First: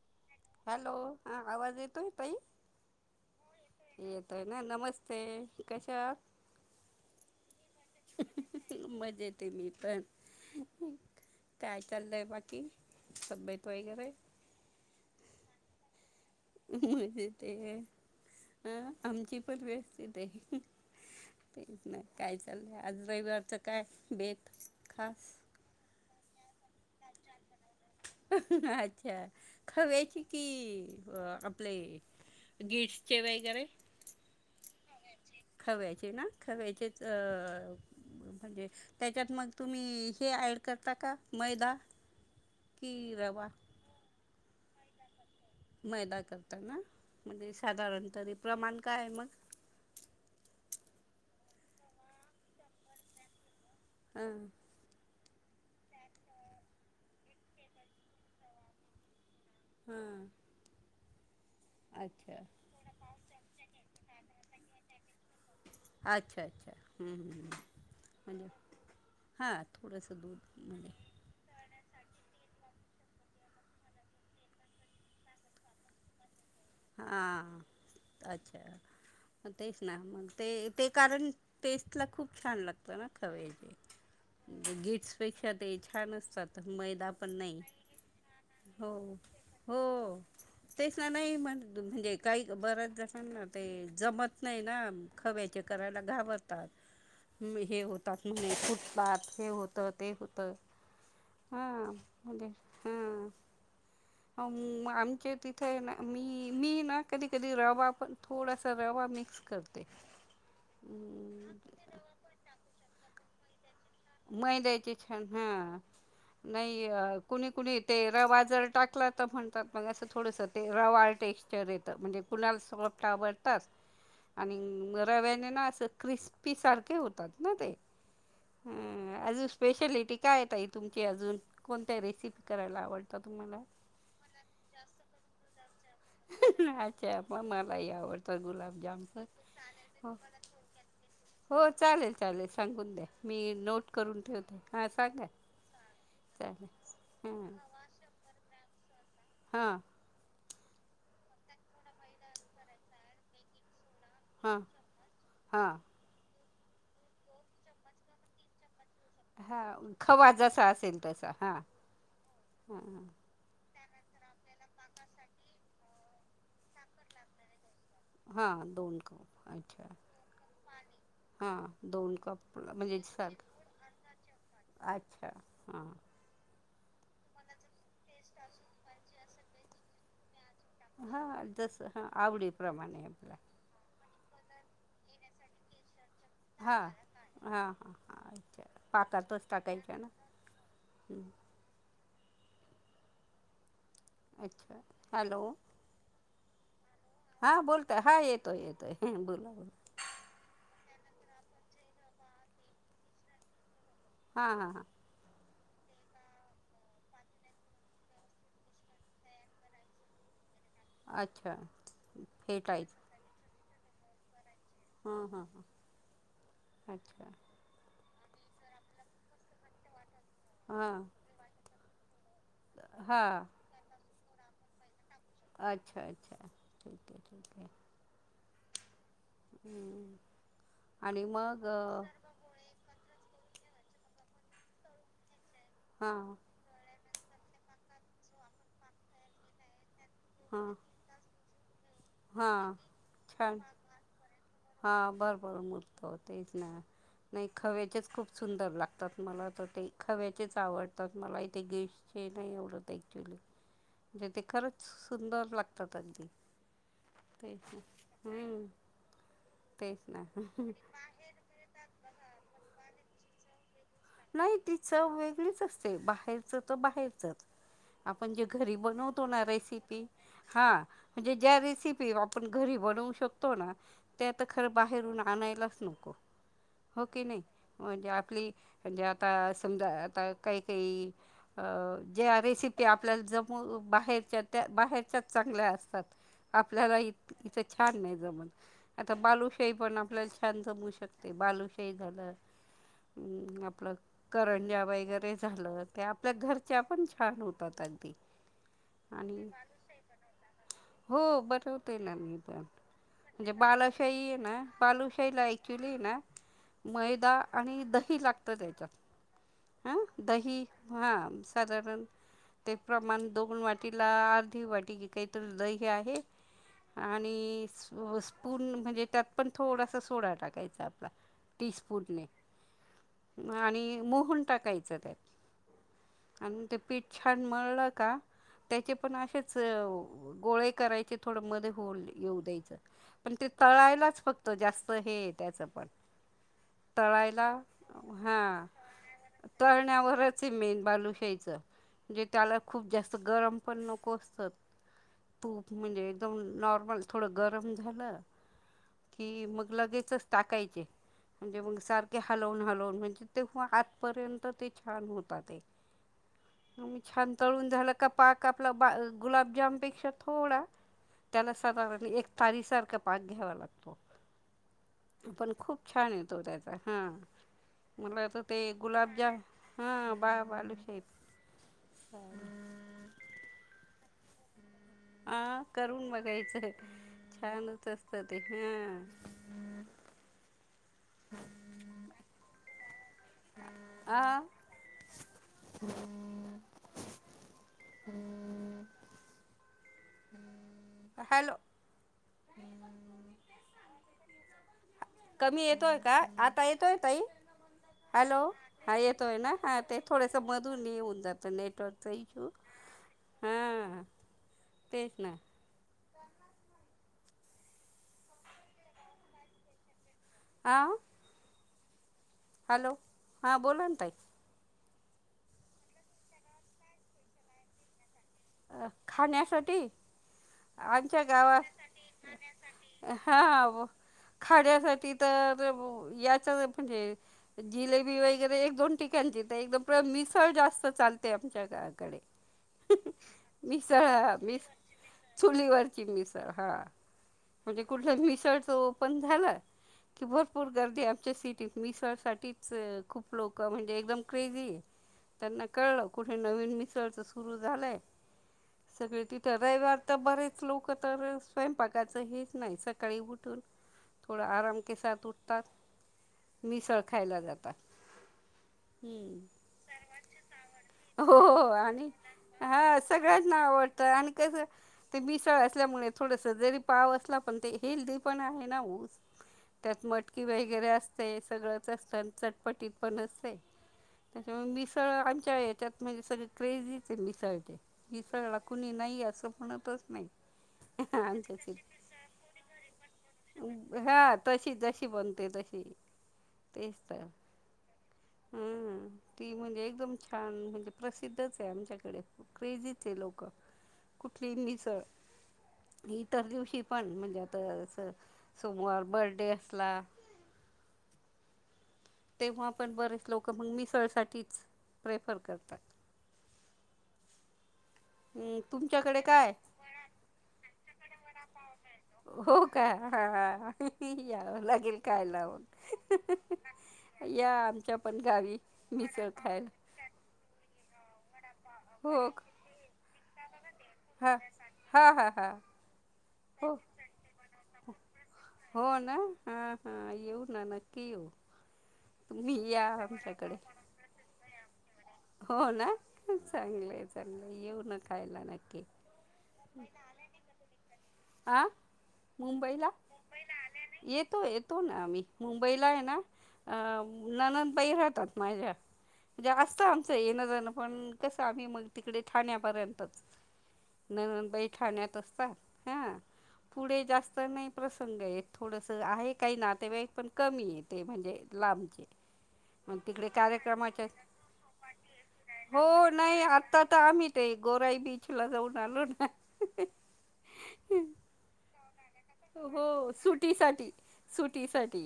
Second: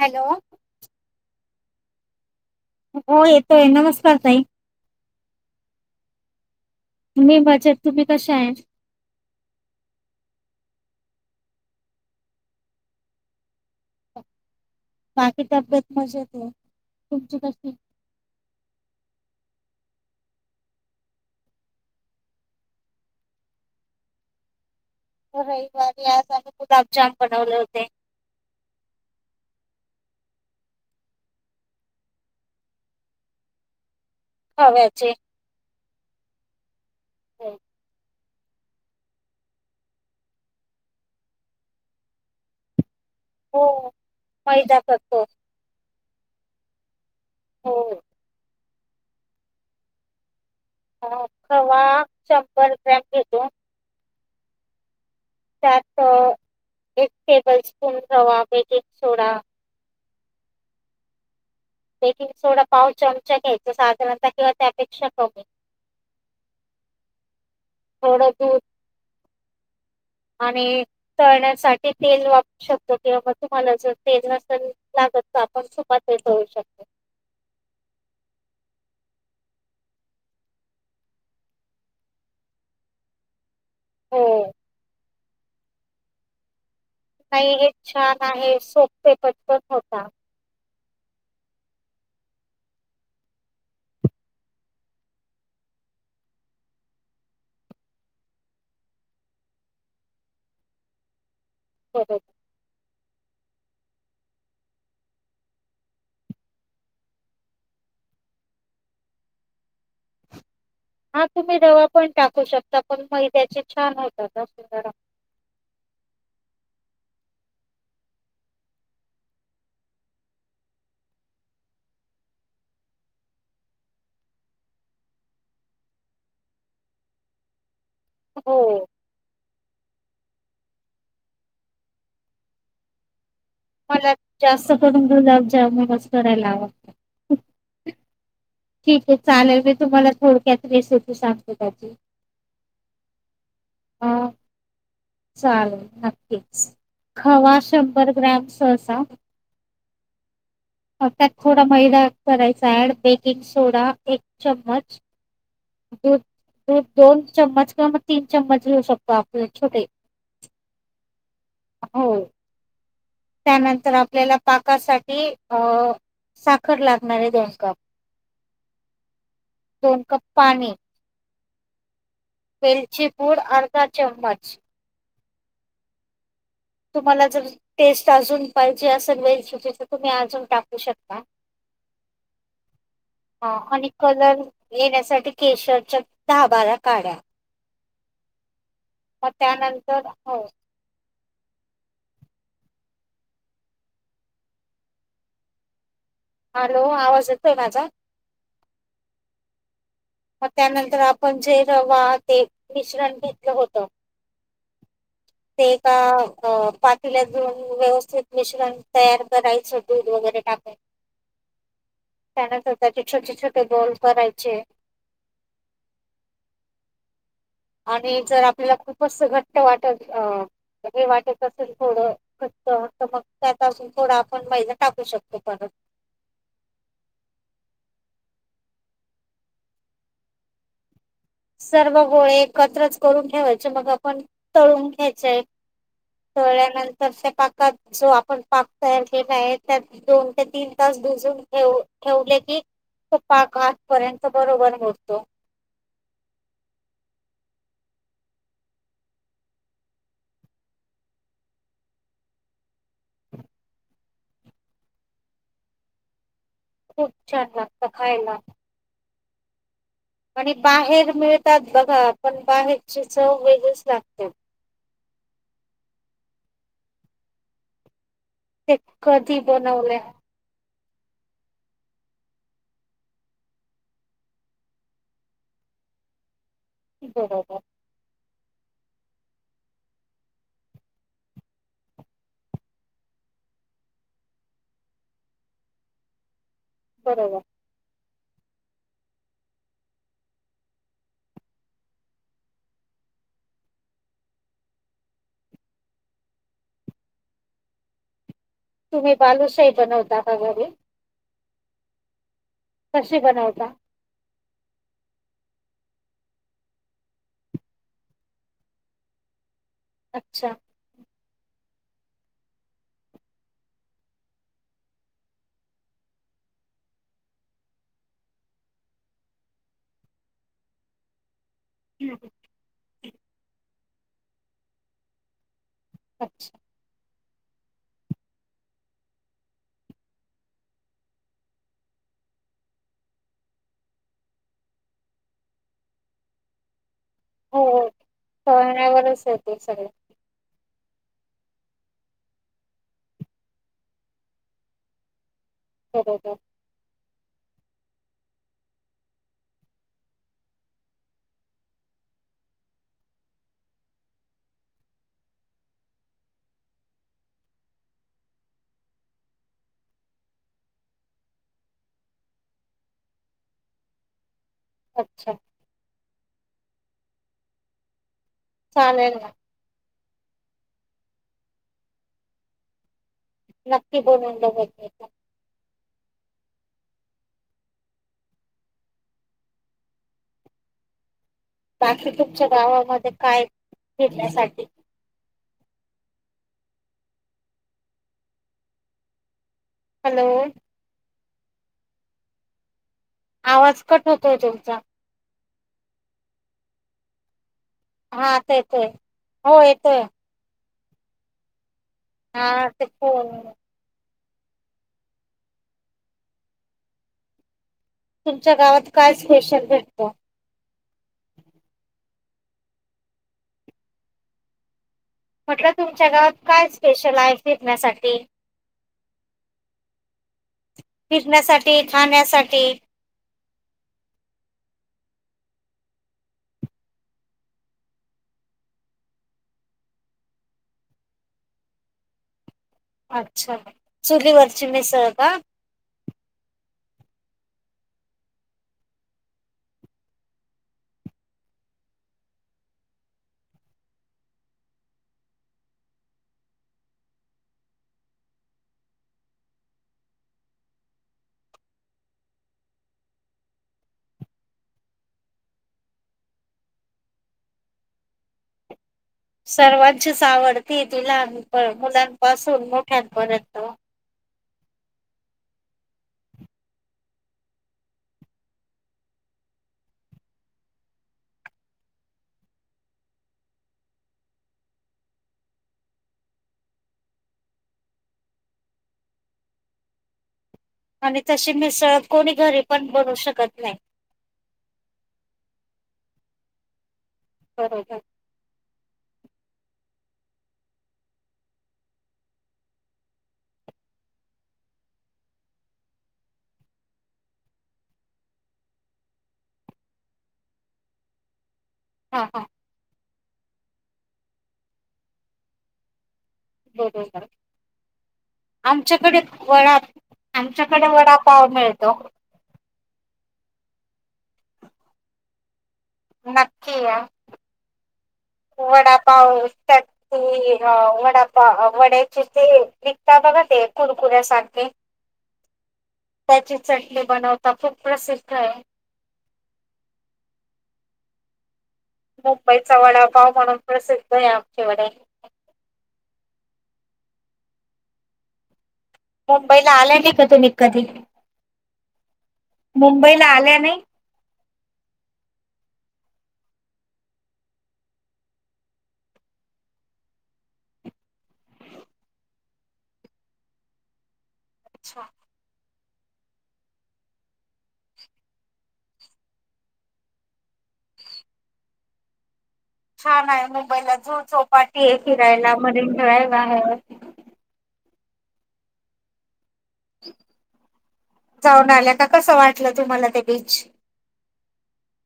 Hello hello हा आवाज येतोय तई हो येतोय नमस्कार ताई. येतोय ना नमस्ते कशा मी माझ्या मज्जा येते मी पण काय चाललंय बाकी तब्येत वगैरे बाकी तब्येत मजेत आहे. तुमची मजेत कशी? अ आमची पण व्यवस्थित आहे ते नाही काय चाललंय आज रविवारचं काय भेत रविवारी आज आम्ही गुलाबजाम बनवले होते अच्छा खव्याची कि आपले गीट्स चे वगैरे खव्याचे खव्याचे ना खव्याचेच अ म्हणजे त्याच्यात मग तुम्ही हे ऍड करता का मैदा की रवा फायदा करतो मैदा करताना म्हणजे हो साधारणतरी प्रमाण काय मग ह खवा शंभर रुपया किलो घेतो हम त्यात एक टेबल स्पून रवा बेकिंग सोडा हां बेकिंग अच्छा सोडा पाव चमचा घ्यायचा साधारणतः किंवा त्या पेक्षा कमी अच्छा अच्छा हम्म हम्म् थोडं म्हणजे दूध हा थोडस दूध म्ह ते तेल वापरू शकतो किंवा मग तुम्हाला जर तेल नसेल लागत तर आपण सुपात ते तळू शकतो [inaudible] हां अच्छा तेच ना मग ते ते कारण टेस्ट ला खूप छान लागत ना हो खव्याचे गिट्स पेक्षा ते छान असतात मैदा पण नाही हे छान आहे हो सोपे पटपट होता हो तेच ना नाही म्हणजे काही बर्याच जनाना ते जमत नाही ना खव्याचे करायला घाबरतात हे होतात म्हणे फुटतात हे होत ते होत हा बरोबर हा आमच्या तिथे ना मी मी ना कधी कधी रवा पण थोडासा रवा मिक्स करते हा अं तुम्ही रवा पण टाकू शकता पण मैद्याची मैद्याचे छान हा नाही कुणी कुणी ते रवा जर टाकला तर म्हणतात मग असं थोडंसं ते रवा टेक्स्चर येतं म्हणजे कुणाला सगळं आवडतात आणि रव्याने ना असं क्रिस्पी सारखे होतात ना ते हो अ अजून स्पेशलिटी काय ये ताई तुमची अजून कोणत्या रेसिपी करायला आवडतात मला जास्त करून गुलाबजामुन अच्छा पण मलाही आवडतं गुलाब ठीक आहे चालेल मी तुम्हाला थोडक्यात रेसिपी सांगते हो त्याची. चालेल चालेल सांगून द्या मी नो नोट करून हा ठेवते हा सांगा चालेल नक्कीच. खवा हां शंभर ग्राम सहसा ह त्यात थोडा मैदा करायचा ऍड बेकिंग सोडा एक हां चमच हां दूध दूध दोन चमच किंवा मग तीन चमच घेऊ शकतो आपले हा छोटे खवा जसा असेल तसा हा हा तर आपल्याला पाकासाठी अ साखर लागणारे दोन कप दोन कप पाणी [unintelligible] म्हणजे वेलची पूड अर्धा चमच अ आ तुम्हाला जर टेस्ट अजून पाहिजे असेल वेल तर तुम्ही अजून टाक हा जस हा आवडीप्रमाणे आपला हा आणि कलर येण्यासाठी केशरच्या धा बारा हां काढ्या पाककातच टाकाय त्यानंतर पना हो हॅलो हॅलो आवाज येतोय हा माझा बोलकी हा येतोय येतोय बोला बला मग त्यानंतर आपण जे रवा ते मिश्रण घेतलं होतं हा हा हां ते का पातील्यात व्यवस्थित मिश्रण तयार करायचं दूध वगैरे टाक अच्छा फेटायच ते गोल करायचे हा हा ह अच्छा आणि जर आपल्याला खूपच घट्ट वाटत हां हे वाटत असेल थोडं फक्त तर मग हां त्यातून थोडा आपण महिना टाकू शकतो परत अच्छा अच्छा ठीक आहे ठीक आहे [unintelligible] मग सर्व गोळे एकत्रच करून ठेवायचे मग आपण तळून घ्यायचे. हां चोळ्यानंतर त्या पाकात जो आपण पाक तयार केला आहे त्या. दोन ते तीन हां तास भिजून ठेऊं ठेवले की हां तो पाक छान आातपर्यंत बरोबर हां मोरतो बरं [unintelligible] नाही खव्याचेच खूप सुंदर लागतात मला तर ते खव्याचेच आवडतात मला इथे गे हे नाही एवडते खरंच सुंदर लागतात अगदी खूप छान तेच ना लागत खायला. हम्म तेच ना आणि बाहेर मिळतात बघा पण बाहेरची चव वेग नाही ती च वेगळीच असते बाहेरच तर बाहेरच. आपण जे घरी ते बनवतो कधी ना बनवले रेसिपी हा. म्हणजे ज्या रेसिपी आपण घरी बनवू शकतो ना त्या खर बाहेरून आणायलाच. नको [unintelligible] हो कि नाही बरोबर म्हणजे आपली म्हणजे आता समजा आता काही काही अ ज्या रेसिपी आपल्याला जम बाहेरच्या त्या बाहेरच्याच चांगल्या असतात आपल्याला इ बरोबर इथं छान ना आता बालुशाही पण आपल्याला छान जमू शकते बालुशाही झालं. अं, [unintelligible] आपलं करंजा वगैरे झालं ते आपल्या घरच्या पण छान होतात अगदी तुम्ही आणि बालूसही बनवता का घरी. हो बनवतोना मी कशी म्हणजे बनवता बालाशाही आहे ना बालूशाहीला ऍक्च्युली ना मैदा आणि दही लागत त्याच्यात. हं अच्छा दही हा साधारण ते प्रमाण दोन वाटीला अर्धी वाटी काहीत दही घ आहे. आणि स्पून म्हणजे त्यात पण थोडासा सोडा टाकायचा आपला. ती स्पूट न आणि मोहन टाकायचं त्यात.. अच्छा आणि ते पिठ. छान मळल का त्याचे पण असेच गोळे. करायचे थोड मध्ये हो येऊ द्यायच पण ते तळायलाच फक्त जास्त हे त्याच पण. [unintelligible] तळायला हो हो. हा तळण्यावरच आहे ते सगळं तळल्यावर मेन बालूशाहीच म्हजे त्याला खूप जास्त गरम पण नको असत. तूप म्हणजे बरोबर एकदम नॉर्मल थोडं गरम झालं. कि मग लगेचच टाकायचे. म्हणजे मग सारखे हलवून हलवून ते नंतर छान होतात. छान तळून झालं का पाक आपला गुलाब जामूत थोडा त्याला एक तारीसारखा पाक घ्यावा लागतो. पण अच्छा कलर खूप छान येतो त्याचा हा मला. तर ते चालेल गुलाबज ना हा. बालुशाही. क [unintelligible] हा करून बघायचंय. छानच असत ते हा [unintelligible] बाकी तुमच्या गावामध्ये काय हा हा फिरण्यासाठी. हम्म हॅलो. हॅलो. आवाज कट होतो तुमचा. कमी येतोय का आता येतोय तई. हा हॅलो आता हा येतोय ना हो हा ते येतोय थोडस मधून मधून नेटवर्क जातं. त हा ते फोन हा तेच ना. तुमच्या गावात काय स्पेशल भेटतं. आह. हॅलो हा बोला ना ताई. म्हटलं तुमच्या गावात काय स्पेशल आहे फिरण्यासाठी. खाण्यासाठी. आमच्या गावा फिरण्यासाठी खाण्यासाठी हा खाण्यासाठी. तर. या म्हणजे जिलेबी वगैरे एक दोन ठिकाणची एकदम मिसळ जास्त चालतं. चालते आमच्याकडे. [unintelligible] मिसळ ह मि चुलीवरची मिसळ का चुलीवरची मिसळ हा. म्हणजे मिसळ ओपण झालं. कि भरपूर गर्दी आमच्या सिटीत मिसळ साठीच खूप लोक म्हणजे एकदम क्रेझी आहे. त्यांना कळलं कुठे नवीन मिसळच सुरू झालंय. [inaudible] रविवारी तर बरेच लोक सकाळी स्वयंपाक च होत नाही मिसळ खायला जातात थोडा आराम के साथ उठतात मिसळ खायला जातात. हम्म सर्वांचीच आवडती ती हो लहान हो आणि मुलांपासून हा मोठ्या. सगळ्यांना आवडतं आणि. स ते मिसळ असल्यामुळे थोड स जरी पाव असला पण ते हेल्दी पण आहे ना ऊस. त्यात मटकी वगैरे असते सगळंच असत चटपटीत पण असते. त्याच्यामुळे मिसळ आमच्या याच्यात म्हणजे सगळे क्रेझीच मिसळचे इसळला कुणी नाही असं म्हणतच नाही आणि तशी आमच्यात मिसळत कोणी घरी पण बनू शकत नाही ते तशी तेच बरोबर ह ती म्हणजे एकदम छान म्हणजे प्रसिद्धच आहे आमच्याकडे खूप क्रेजीचे आहे लोक कुठली निसळ इतर दिवशी पण म्हणजे आता सोमवार बर्थडे असला [inaudible] हा हा तेव्हा पण बरेच लोक मग मिसळ साठीच प्रेफर करतात बरोबर हम्म आमच्याकडे तुमच्याकडे काय वड आमच्याकडे वडापाव मिळतो हो का हा यावं लागेल काय लावून नक्की या आमच्या पण गावी मिसळ वडापाव खायला शती अ वडापाव वड्याचे हो ते का निघता बघा ते हा कुरकुऱ्यासारखे हा हा हा त्याची हो चटणी बनवता खूप प्रसिद्ध आहे हो ना हा हा येऊ ना नक्की येऊ तुम्ही मुंबईचा या वडा भाव आमच्याकडे म्हणून प्रसिद्ध आहे आमच्या वडे हो ना चांगलंय चांगलं येऊ न खायला नक्की मुंबईला आला नाही का तुम्ही कधी ह मुंबईला मुबई आल्या नाही आ येतो तू ना आम्ही मुंबईला आहे ना अ ननंदबाई राहतात माझ्या म्हणजे असतं आमचं ये न जण पण कस आम्ही मग तिकडे ठाण्यापर्यंतच न बैठाण्यात असतात हां [inaudible] पुढे जास्त नाही प्रसंग येत थोडस आहे काही ना ते वेळ पण कमी येते म्हणजे लामचेे छान आहे मोबाईलला झू चौपाटी आहे फिरायला मरीन ड्राईव आहे पय भछेला जाऊ नालो ना जाऊन आल्या का कसं वाटलं तुम्हाला हो ते बीच सुटीसाठी सुटीसाठी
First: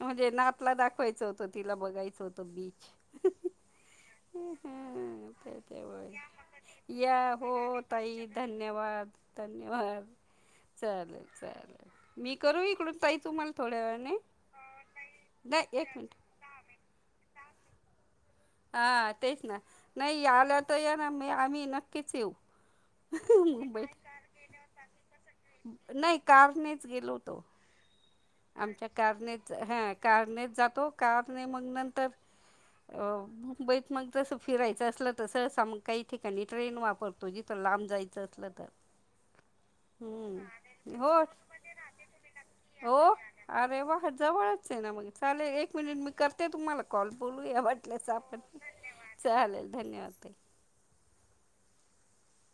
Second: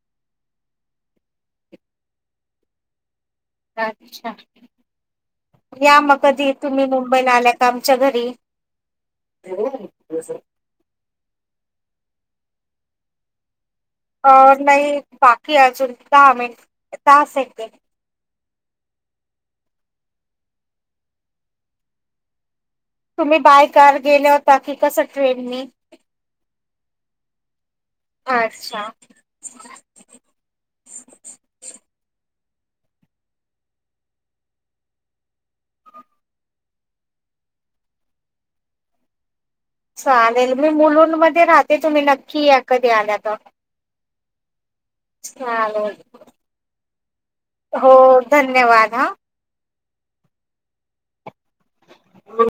म्हणजे नातला दाखवायचं होतं तिला बघायचं होतं बीच अच्छा हम्म, या मग कधी तुम्ही या मुंबईला आल्या का हो आमच्या घरी. तई धन्यवाद धन्यवाद चालेल चालेल मी करू इकडून पा तुम्हाला थोड्या वेळाने अ नाही बाकी नाही एक अजून मिनिट दहा मिनट दहा सेकंड हा तेच ना नाही आल्या तर या ना म आम्ही नक्कीच येऊ तुम्ही बाय कार मुंबईत गेल्या होता की कस ट्रेल नाही कारनेच गेलोतो आमच्या अच्छा कारनेत हा कारनेत जातो कारणे मग नंतर [inaudible] मुंबईत मग जस फिरायचं असलं तसम काही ठिकाणी ट्रेन वापरतो जिथं लांब जायचं असलं तर चालेल मी हम्म मुलूं हो मध्ये राहते तुम्ही नक्की या कधी हो आल्या तर. अरे वा जवळच ना मग चालेल एक मिनिट मी करते तुम्हाला कॉल बोलूया हो वाटल्याच आपण धन्यवाद हा. चालेल धन्यवाद हो